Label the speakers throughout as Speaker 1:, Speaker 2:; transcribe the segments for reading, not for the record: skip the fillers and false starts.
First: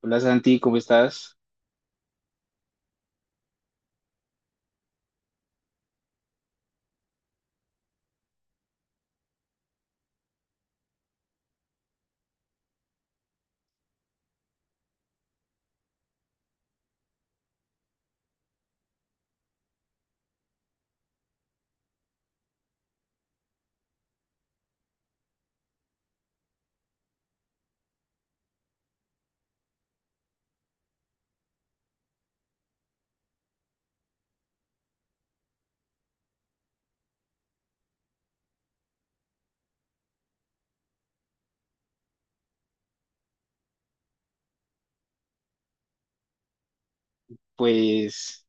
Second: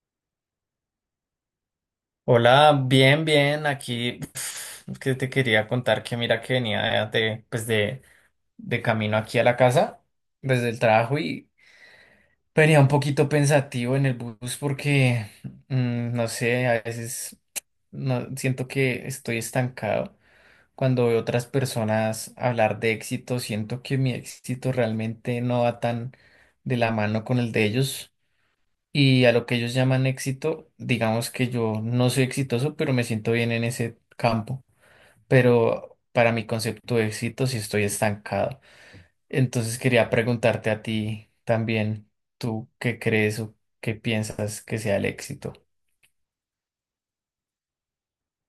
Speaker 1: Hola Santi, ¿cómo estás?
Speaker 2: Hola, bien, bien, aquí es que te quería contar que mira que venía pues de camino aquí a la casa, desde el trabajo y venía un poquito pensativo en el bus porque, no sé, a veces no, siento que estoy estancado. Cuando veo otras personas hablar de éxito, siento que mi éxito realmente no va tan de la mano con el de ellos y a lo que ellos llaman éxito, digamos que yo no soy exitoso, pero me siento bien en ese campo. Pero para mi concepto de éxito sí estoy estancado. Entonces quería preguntarte a ti también, ¿tú qué crees o qué piensas que sea el éxito?
Speaker 1: Pues,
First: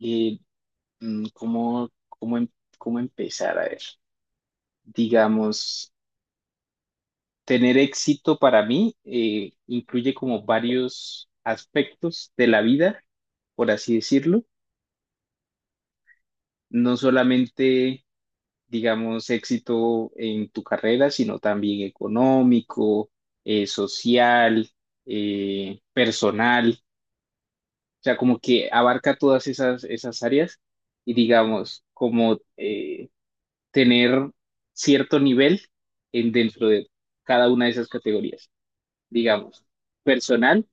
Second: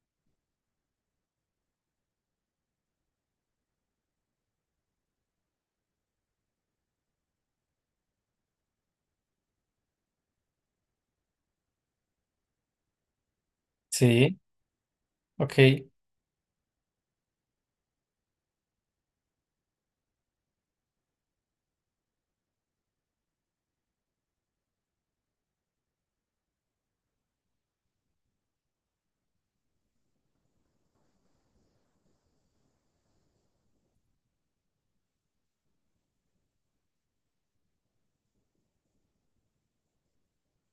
Speaker 1: eh, ¿cómo, cómo empezar? A ver, digamos, tener éxito para mí incluye como varios aspectos de la vida, por así
Speaker 2: Sí,
Speaker 1: decirlo.
Speaker 2: ok,
Speaker 1: No solamente, digamos, éxito en tu carrera, sino también económico, social, personal. O sea, como que abarca todas esas áreas y digamos, como tener cierto nivel en, dentro de cada una de esas categorías. Digamos, personal,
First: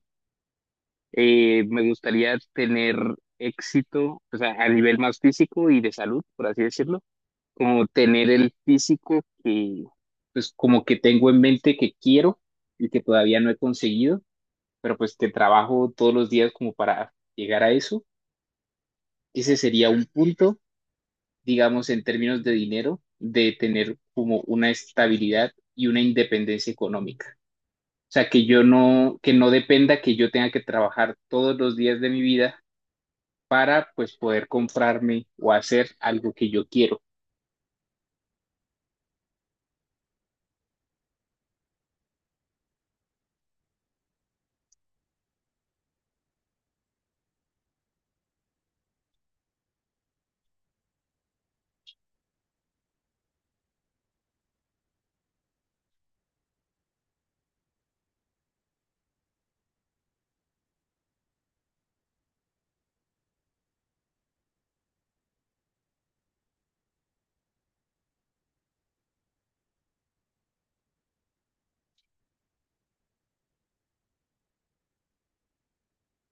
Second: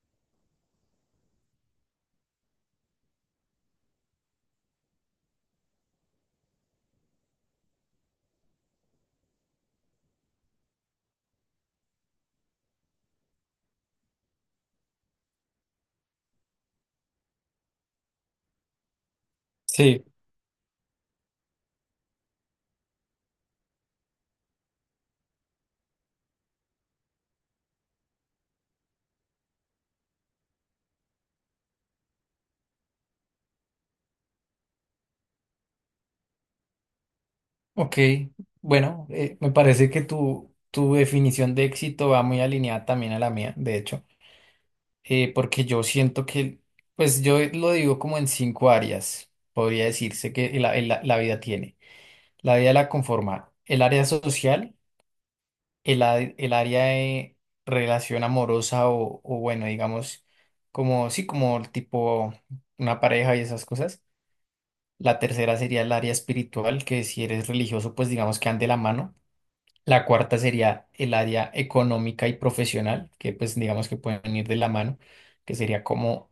Speaker 1: me gustaría tener éxito, o sea, a nivel más físico y de salud, por así decirlo, como tener el físico que, pues, como que tengo en mente que quiero y que todavía no he conseguido, pero pues que trabajo todos los días como para llegar a eso, ese sería un
Speaker 2: sí,
Speaker 1: punto, digamos, en términos de dinero, de tener como una estabilidad y una independencia económica. O sea, que no dependa que yo tenga que trabajar todos los días de mi vida para pues poder comprarme o hacer algo que yo quiero,
Speaker 2: ok. Bueno, me parece que tu definición de éxito va muy alineada también a la mía, de hecho. Porque yo siento que, pues yo lo digo como en cinco áreas, podría decirse que la vida tiene. La vida la conforma el área social, el área de relación amorosa o bueno, digamos, como, sí, como el tipo una pareja y esas cosas. La tercera sería el área espiritual, que si eres religioso, pues digamos que ande la mano. La cuarta sería el área económica y profesional, que pues digamos que pueden ir de la mano, que sería como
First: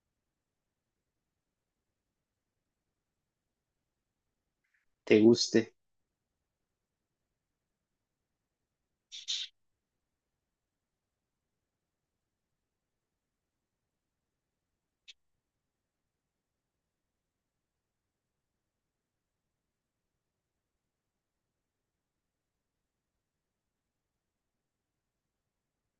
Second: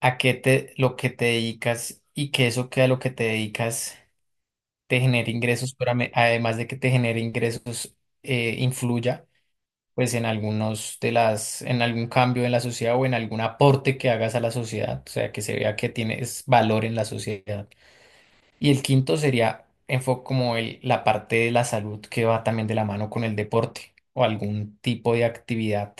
Speaker 2: a qué te, lo que te dedicas y que eso que a lo que te dedicas te
Speaker 1: te
Speaker 2: genere
Speaker 1: guste.
Speaker 2: ingresos, pero además de que te genere ingresos, influya pues en algunos de las, en algún cambio en la sociedad o en algún aporte que hagas a la sociedad, o sea, que se vea que tienes valor en la sociedad. Y el quinto sería como el, la parte de la salud que va también de la mano con el deporte o algún tipo de actividad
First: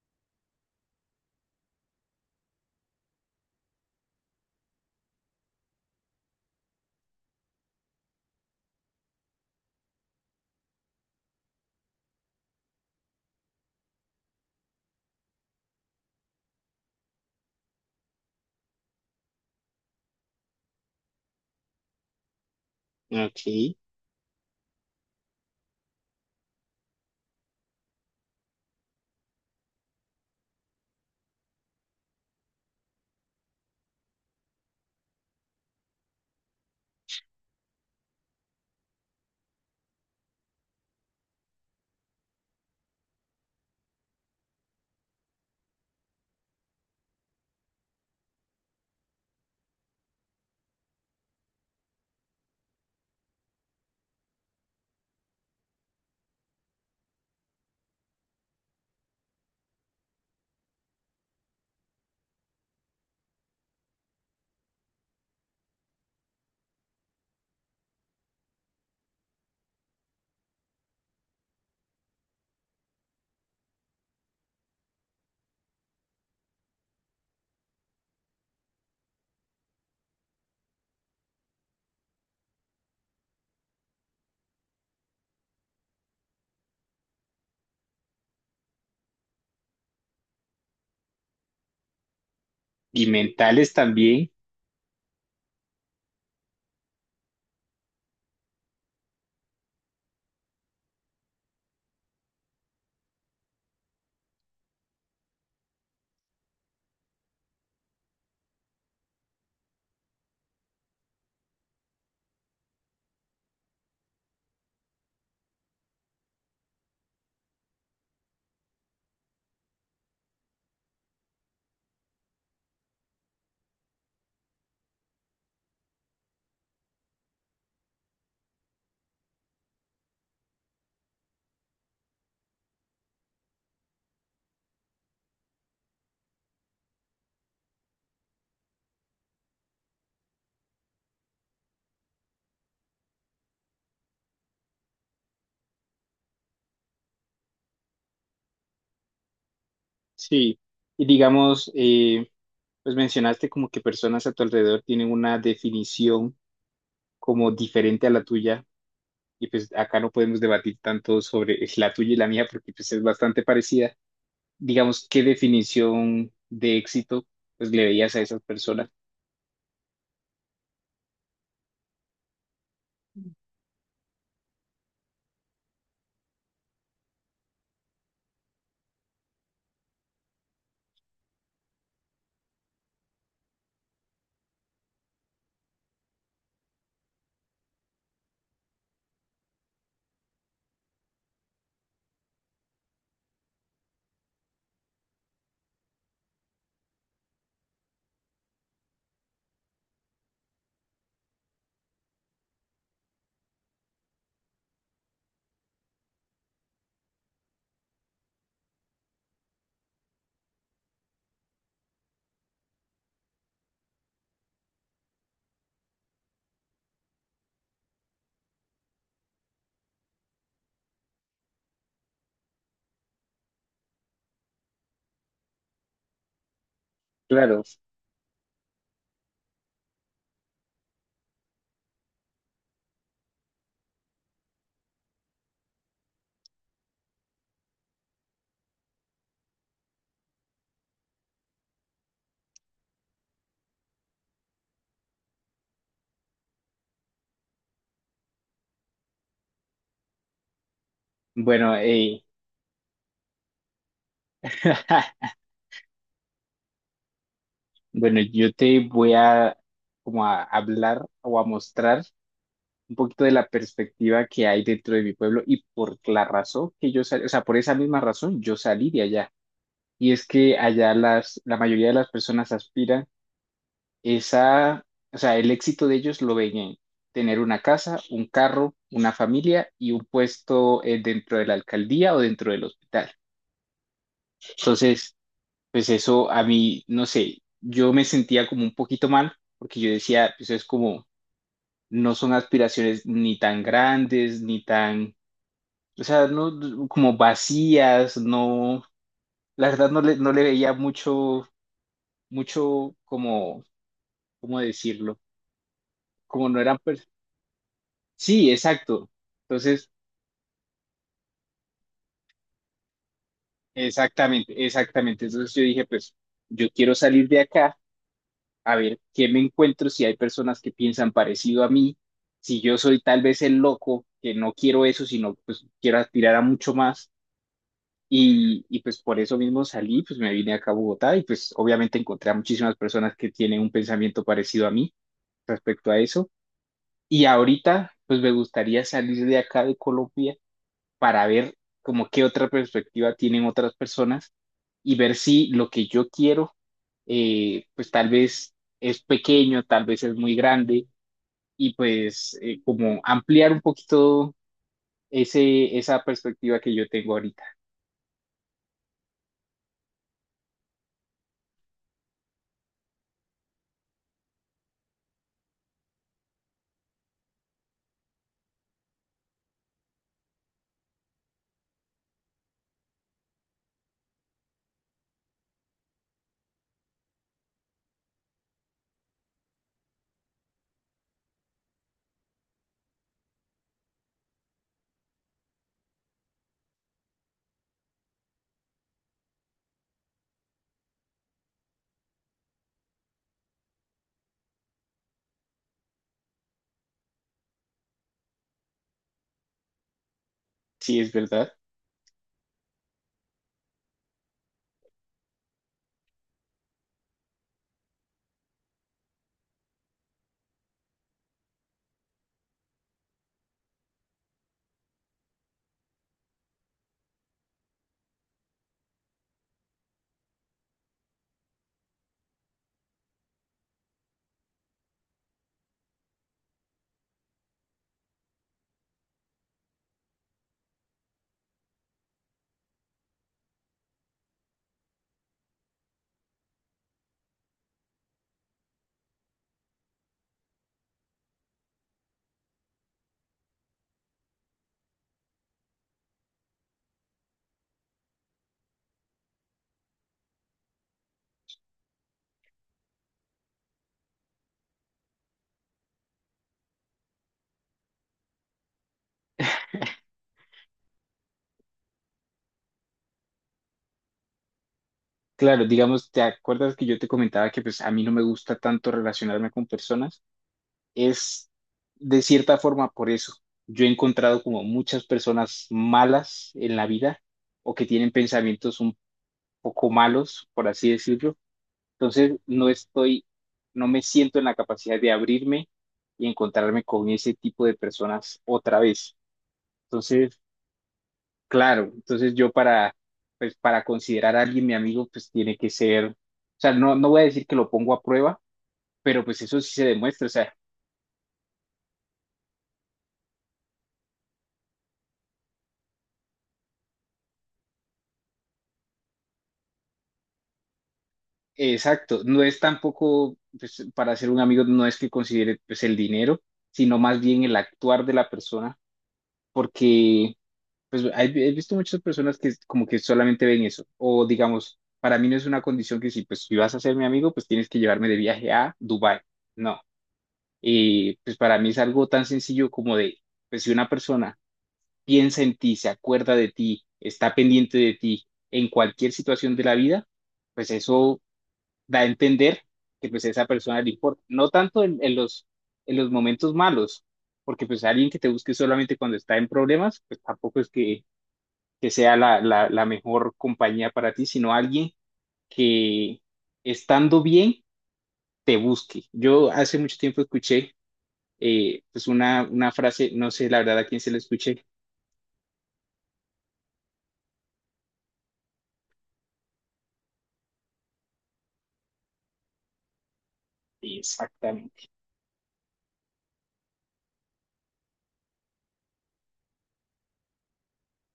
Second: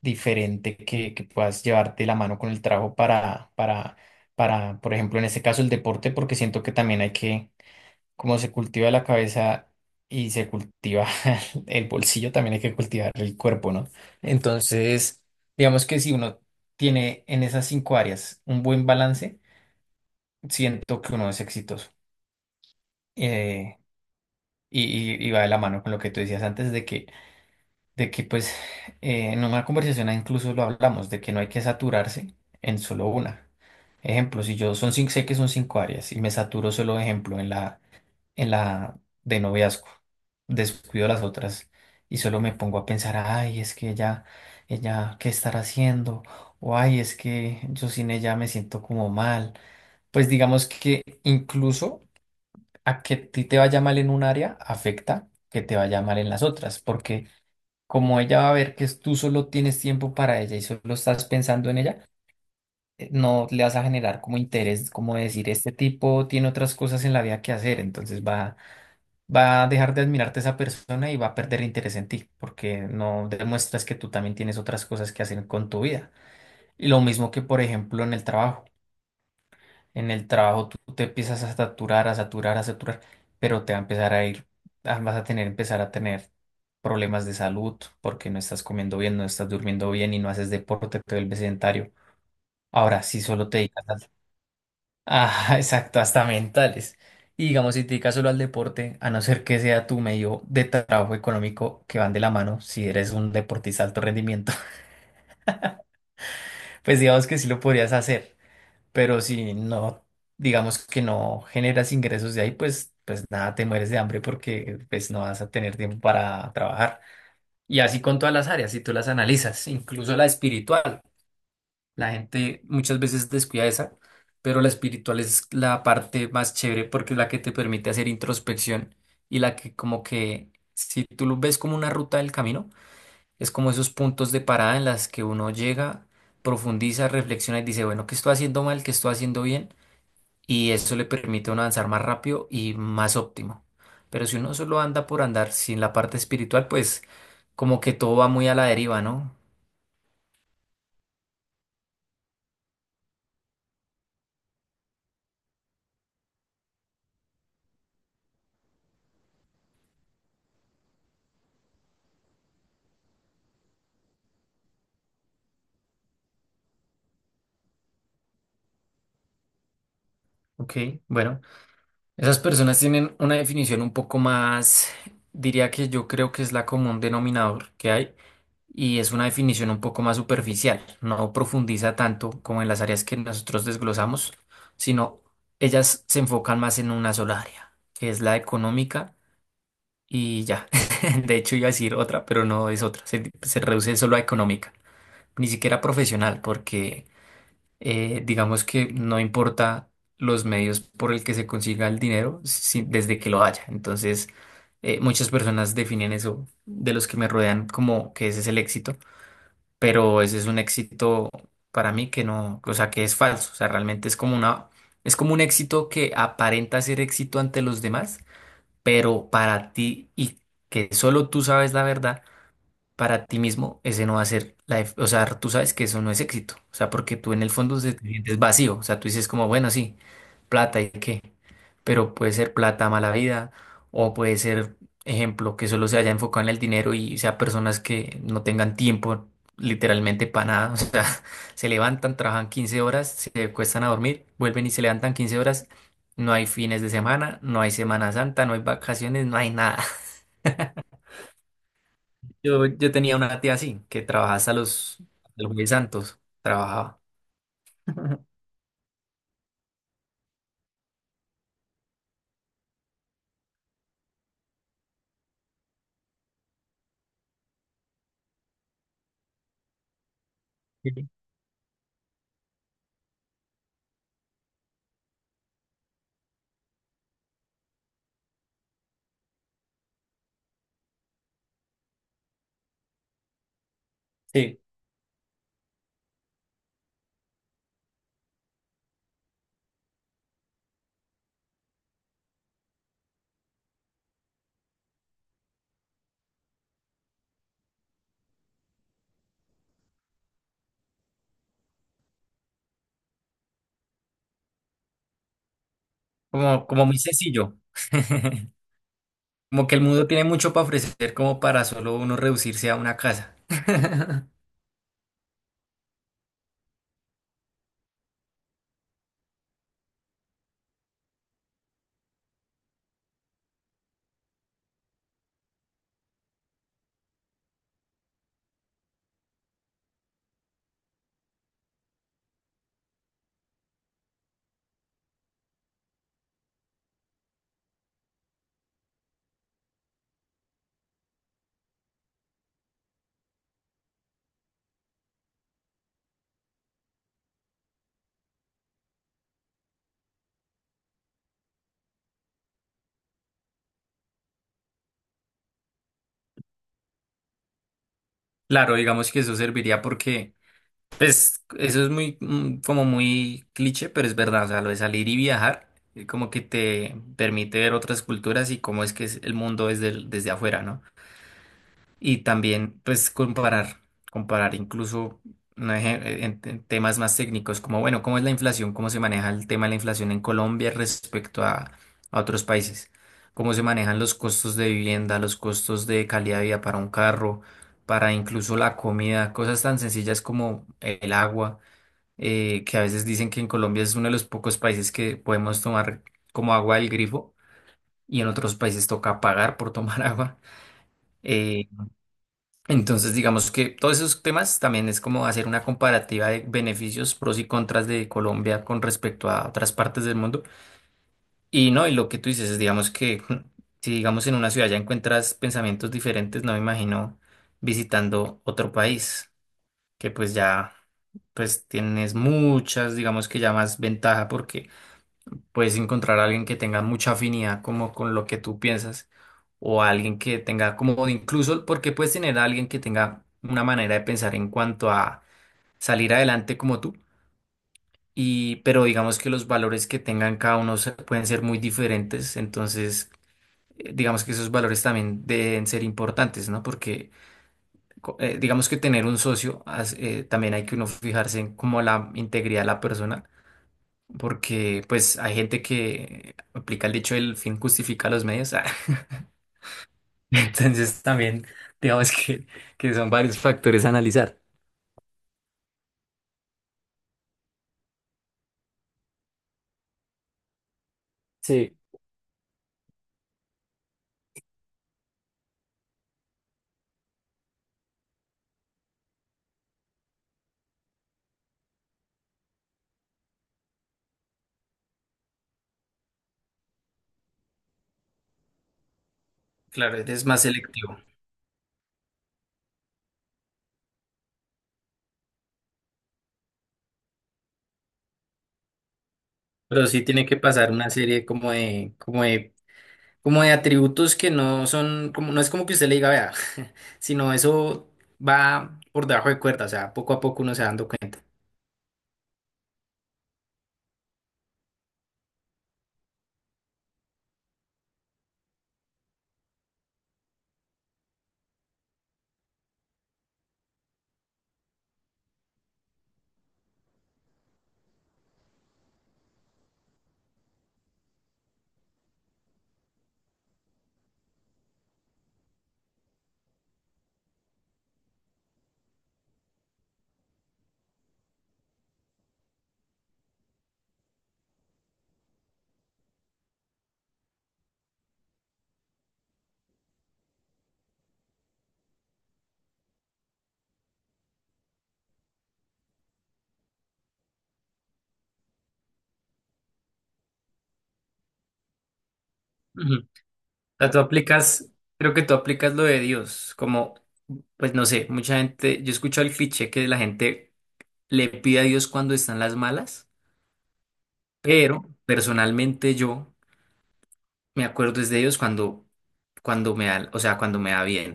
Speaker 2: diferente que puedas llevar de la mano con el trabajo para, por ejemplo, en este caso el deporte, porque siento que también hay que, como se cultiva la cabeza y se cultiva el bolsillo, también hay que cultivar el cuerpo, ¿no? Entonces, digamos que si uno tiene en esas cinco áreas un buen balance, siento que uno es exitoso.
Speaker 1: Ok.
Speaker 2: Eh, Y, y va de la mano con lo que tú decías antes de que pues en una conversación incluso lo hablamos, de que no hay que saturarse en solo una. Ejemplo, si yo son cinco, sé que son cinco áreas y me saturo solo, ejemplo, en la de noviazgo, descuido las otras y solo me pongo a pensar, ay, es que ella, ¿qué estará haciendo? O ay, es que yo sin ella me siento como mal. Pues digamos que incluso a que a ti te vaya mal en un área afecta que te vaya mal en las otras, porque como ella va a ver que tú solo tienes tiempo para ella y solo estás pensando en ella, no le vas a generar como interés, como decir, este tipo tiene otras cosas en la vida que hacer, entonces va, va a dejar de admirarte esa persona y va a perder interés en ti, porque no demuestras que tú también tienes otras cosas que hacer con tu vida. Y lo mismo que, por ejemplo, en el trabajo. En el trabajo tú te empiezas a saturar, a saturar, a saturar, pero te va a empezar a ir, ah, vas a tener, empezar a tener problemas de salud porque no estás comiendo bien, no estás durmiendo bien y no haces deporte, te vuelves sedentario. Ahora,
Speaker 1: Y
Speaker 2: si solo te
Speaker 1: mentales
Speaker 2: dedicas al...
Speaker 1: también.
Speaker 2: Ah, exacto, hasta mentales. Y digamos, si te dedicas solo al deporte, a no ser que sea tu medio de trabajo económico que van de la mano, si eres un deportista de alto rendimiento, pues digamos que sí lo podrías hacer. Pero si no, digamos que no generas ingresos de ahí, pues, pues nada, te mueres de hambre porque pues no vas a tener tiempo para trabajar. Y así con todas las áreas, si tú las analizas, incluso la espiritual, la gente muchas veces descuida esa, pero la espiritual es la parte más chévere porque es la que te permite hacer introspección y la que como que, si tú lo ves como una ruta del camino, es como esos puntos de parada en las que uno llega, profundiza, reflexiona y dice, bueno, ¿qué estoy haciendo mal? ¿Qué estoy haciendo bien? Y eso le permite a uno avanzar más rápido y más óptimo. Pero si uno solo anda por andar sin la parte espiritual, pues como que todo va muy a la deriva, ¿no?
Speaker 1: Sí. Y digamos, pues mencionaste como que personas a tu alrededor tienen una definición como diferente a la tuya y pues acá no podemos debatir tanto sobre la tuya y la mía porque pues es bastante parecida. Digamos, ¿qué definición de éxito pues le veías a esas personas?
Speaker 2: Ok, bueno, esas personas tienen una definición un poco más, diría que yo creo que es la común denominador que hay, y es una definición un poco más superficial, no profundiza tanto como en las áreas que nosotros desglosamos, sino ellas se enfocan más en una sola área, que es la económica y ya. De hecho, iba a decir otra, pero no es otra. Se reduce solo a económica, ni siquiera profesional, porque digamos que no importa los medios por el que se consiga el dinero, desde que lo haya. Entonces, muchas personas definen eso de los que me rodean como que ese es el éxito, pero ese es un éxito para mí que no, o sea, que es falso. O sea, realmente es como una, es como un éxito que aparenta ser éxito ante los demás pero para ti y que solo tú sabes la verdad, para ti mismo ese no va a ser la, o sea, tú sabes que eso no es éxito, o sea, porque tú en el
Speaker 1: Claro,
Speaker 2: fondo te sientes vacío, o sea, tú dices como, bueno, sí, plata y qué. Pero puede ser plata mala vida o puede ser, ejemplo, que solo se haya enfocado en el dinero y sea personas que no tengan tiempo literalmente para nada. O sea, se levantan, trabajan 15 horas, se cuestan a dormir, vuelven y se levantan 15 horas. No hay fines de semana, no hay Semana Santa, no hay vacaciones, no hay nada.
Speaker 1: bueno,
Speaker 2: Yo tenía una tía así, que trabajaba hasta los jueves santos, trabajaba.
Speaker 1: bueno, yo te voy a como a hablar o a mostrar un poquito de la perspectiva que hay dentro de mi pueblo y por la razón que yo salí, o sea, por esa misma razón yo salí de allá. Y es que allá
Speaker 2: Sí.
Speaker 1: la mayoría de las personas aspiran esa, o sea, el éxito de ellos lo ven en tener una casa, un carro, una familia y un puesto dentro de la alcaldía o dentro del hospital.
Speaker 2: Sí,
Speaker 1: Entonces, pues eso a mí, no sé, yo me sentía como un poquito mal porque yo decía, pues es como, no son aspiraciones ni tan grandes, ni tan, o sea, como vacías, no, la verdad no le veía mucho, mucho como, ¿cómo decirlo? Como no
Speaker 2: como,
Speaker 1: eran,
Speaker 2: como muy
Speaker 1: pers-
Speaker 2: sencillo.
Speaker 1: Sí, exacto.
Speaker 2: Como que el
Speaker 1: Entonces,
Speaker 2: mundo tiene mucho para ofrecer como para solo uno reducirse a una casa.
Speaker 1: exactamente, exactamente. Entonces yo dije, pues yo quiero salir de acá a ver qué me encuentro, si hay personas que piensan parecido a mí, si yo soy tal vez el loco, que no quiero eso, sino pues quiero aspirar a mucho más. Y pues por eso mismo salí, pues me vine acá a Bogotá y pues obviamente encontré a muchísimas personas que tienen un pensamiento parecido a mí respecto a eso. Y ahorita, pues me gustaría salir de acá de Colombia para ver como qué otra perspectiva tienen otras personas y ver si lo que yo quiero, pues tal vez es pequeño, tal vez es muy grande y pues como ampliar un poquito esa perspectiva que yo tengo ahorita.
Speaker 2: Claro, digamos que eso serviría porque, pues, eso es muy, como muy cliché, pero es verdad, o sea, lo de salir y viajar, como que te permite ver otras culturas y cómo es que es el mundo desde, desde afuera, ¿no? Y también, pues, comparar, comparar incluso no en temas más técnicos, como, bueno, cómo es la inflación, cómo se maneja el tema de la inflación en Colombia respecto a otros países, cómo se manejan los costos de vivienda, los costos de calidad de vida para un carro, para incluso la comida, cosas tan sencillas como el agua, que a veces dicen que en Colombia es uno de los pocos países que podemos tomar como agua del grifo y en otros países toca pagar por tomar agua.
Speaker 1: Sí, es verdad.
Speaker 2: eh, entonces, digamos que todos esos temas también es como hacer una comparativa de beneficios, pros y contras de Colombia con respecto a otras partes del mundo. Y no, y lo que tú dices es, digamos que si digamos en una ciudad ya encuentras pensamientos diferentes, no me imagino visitando otro país, que pues ya pues tienes muchas, digamos que ya más ventaja porque puedes encontrar a alguien que tenga mucha afinidad como con lo que tú piensas o alguien que tenga como o incluso porque puedes tener a alguien que tenga una manera de pensar en cuanto a salir adelante como tú y pero digamos que los valores que tengan cada uno pueden ser muy diferentes, entonces digamos que esos valores también deben ser importantes, ¿no? Porque digamos que tener un socio también hay que uno fijarse en como la integridad de la persona porque pues hay gente que aplica el dicho el fin justifica los medios. Ah. Entonces también digamos que son varios factores a analizar.
Speaker 1: Claro, digamos, ¿te acuerdas que yo te comentaba que pues a mí no me gusta tanto relacionarme con personas? Es
Speaker 2: Sí,
Speaker 1: de cierta forma por eso. Yo he encontrado como muchas personas malas en la vida o que tienen pensamientos un poco malos, por así decirlo. Entonces, no me siento en la capacidad de abrirme y encontrarme con ese tipo de personas otra vez.
Speaker 2: claro, es
Speaker 1: Entonces,
Speaker 2: más selectivo,
Speaker 1: claro, entonces yo para, pues, para considerar a alguien mi amigo, pues tiene que ser, o sea, no voy a decir que lo pongo a prueba, pero pues eso sí se
Speaker 2: pero sí tiene
Speaker 1: demuestra, o
Speaker 2: que
Speaker 1: sea,
Speaker 2: pasar una serie como de atributos que no son, como, no es como que usted le diga, vea, sino eso va por debajo de cuerda, o sea, poco a poco uno se va dando cuenta.
Speaker 1: exacto, no es tampoco, pues, para ser un amigo no es que considere, pues, el dinero, sino más bien el actuar de la persona, porque pues he visto muchas personas que como que solamente ven eso, o digamos, para mí no es una condición que si vas a ser mi amigo, pues tienes que llevarme de viaje a Dubái. No. Y pues para mí es algo tan sencillo como de, pues si una persona piensa en ti, se acuerda de ti, está pendiente de ti en cualquier situación de la vida, pues eso da a entender que pues a esa persona le importa, no tanto en los momentos malos, porque pues alguien que te busque solamente cuando está en problemas, pues tampoco es que sea la mejor compañía para ti, sino alguien que estando bien te busque. Yo hace mucho tiempo escuché pues una frase, no sé la verdad a
Speaker 2: Sea, tú
Speaker 1: quién se la escuché.
Speaker 2: aplicas, creo que tú aplicas lo de Dios, como, pues no sé, mucha gente, yo he escuchado el cliché que la gente le pide a Dios cuando están las malas, pero
Speaker 1: Exactamente,
Speaker 2: personalmente yo me acuerdo es de Dios cuando, cuando me da, o sea, cuando me da bien.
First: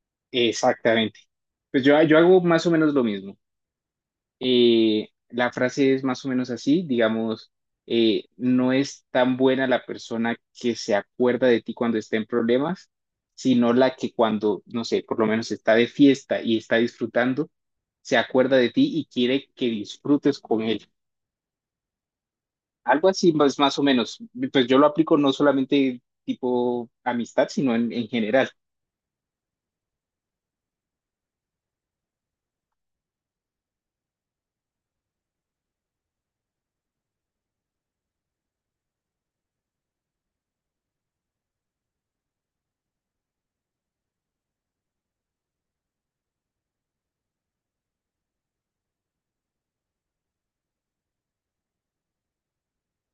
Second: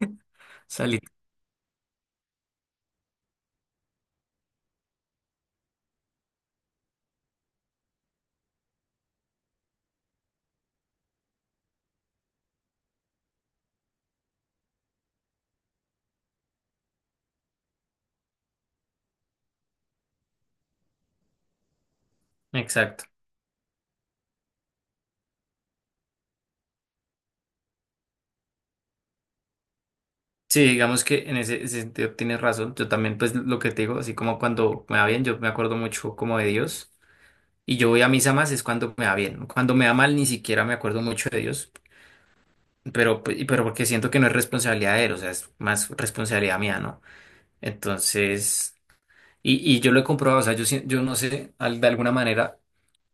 Speaker 2: Salir.
Speaker 1: exactamente. Pues yo hago más o menos lo mismo. La frase es más o menos así, digamos, no es tan buena la persona que se acuerda de ti cuando está en problemas, sino la que cuando, no sé, por lo menos está de fiesta y está disfrutando, se acuerda de ti y quiere que disfrutes con él.
Speaker 2: Exacto.
Speaker 1: Algo así más, más o menos. Pues yo lo aplico no solamente tipo amistad, sino en general.
Speaker 2: Sí, digamos que en ese, ese sentido tienes razón. Yo también, pues lo que te digo, así como cuando me va bien, yo me acuerdo mucho como de Dios. Y yo voy a misa más es cuando me va bien. Cuando me va mal, ni siquiera me acuerdo mucho de Dios. Pero, pero porque siento que no es responsabilidad de él, o sea, es más responsabilidad mía, ¿no? Entonces, y yo lo he comprobado, o sea, yo, yo no sé, de alguna manera,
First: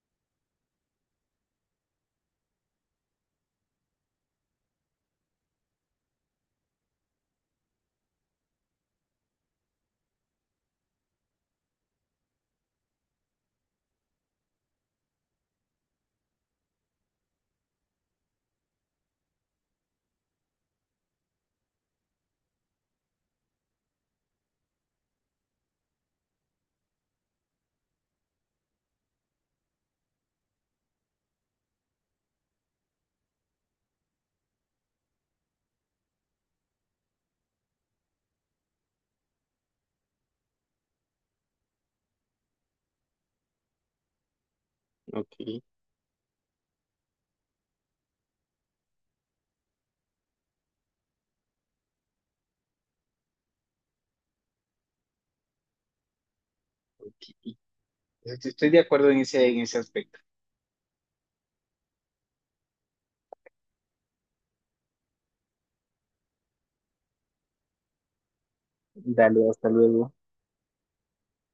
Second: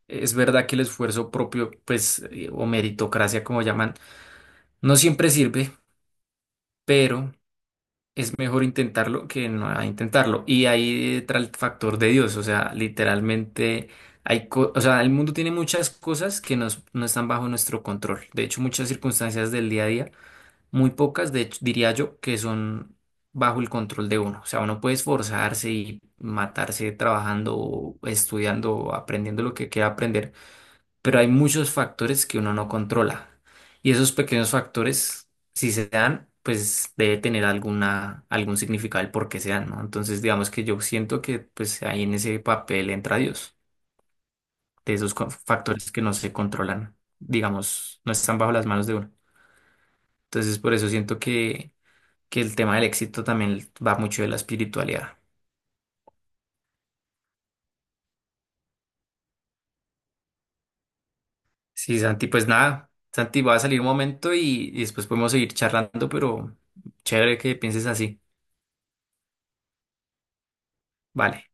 Speaker 2: es verdad que el esfuerzo propio, pues, o meritocracia, como llaman, no siempre sirve, pero es mejor intentarlo que no intentarlo. Y ahí entra el factor de Dios, o sea, literalmente... Hay o sea, el mundo tiene muchas cosas que nos, no están bajo nuestro control. De hecho, muchas circunstancias del día a día muy pocas, de hecho, diría yo, que son bajo el control de uno. O sea, uno puede esforzarse y matarse trabajando, estudiando, aprendiendo lo que quiera aprender, pero hay muchos factores que uno no controla. Y esos pequeños factores, si se dan, pues debe tener alguna, algún significado el por qué se dan, ¿no? Entonces, digamos que yo siento que pues ahí en ese papel entra Dios, de esos
Speaker 1: Ok,
Speaker 2: factores que no se controlan, digamos, no están bajo las manos de uno. Entonces, por eso siento que el tema del éxito también va mucho de la espiritualidad.
Speaker 1: ok. Estoy de acuerdo en ese aspecto.
Speaker 2: Sí, Santi, pues nada, Santi va a salir un momento y después podemos seguir charlando, pero chévere que pienses así.
Speaker 1: Dale, hasta luego.
Speaker 2: Vale.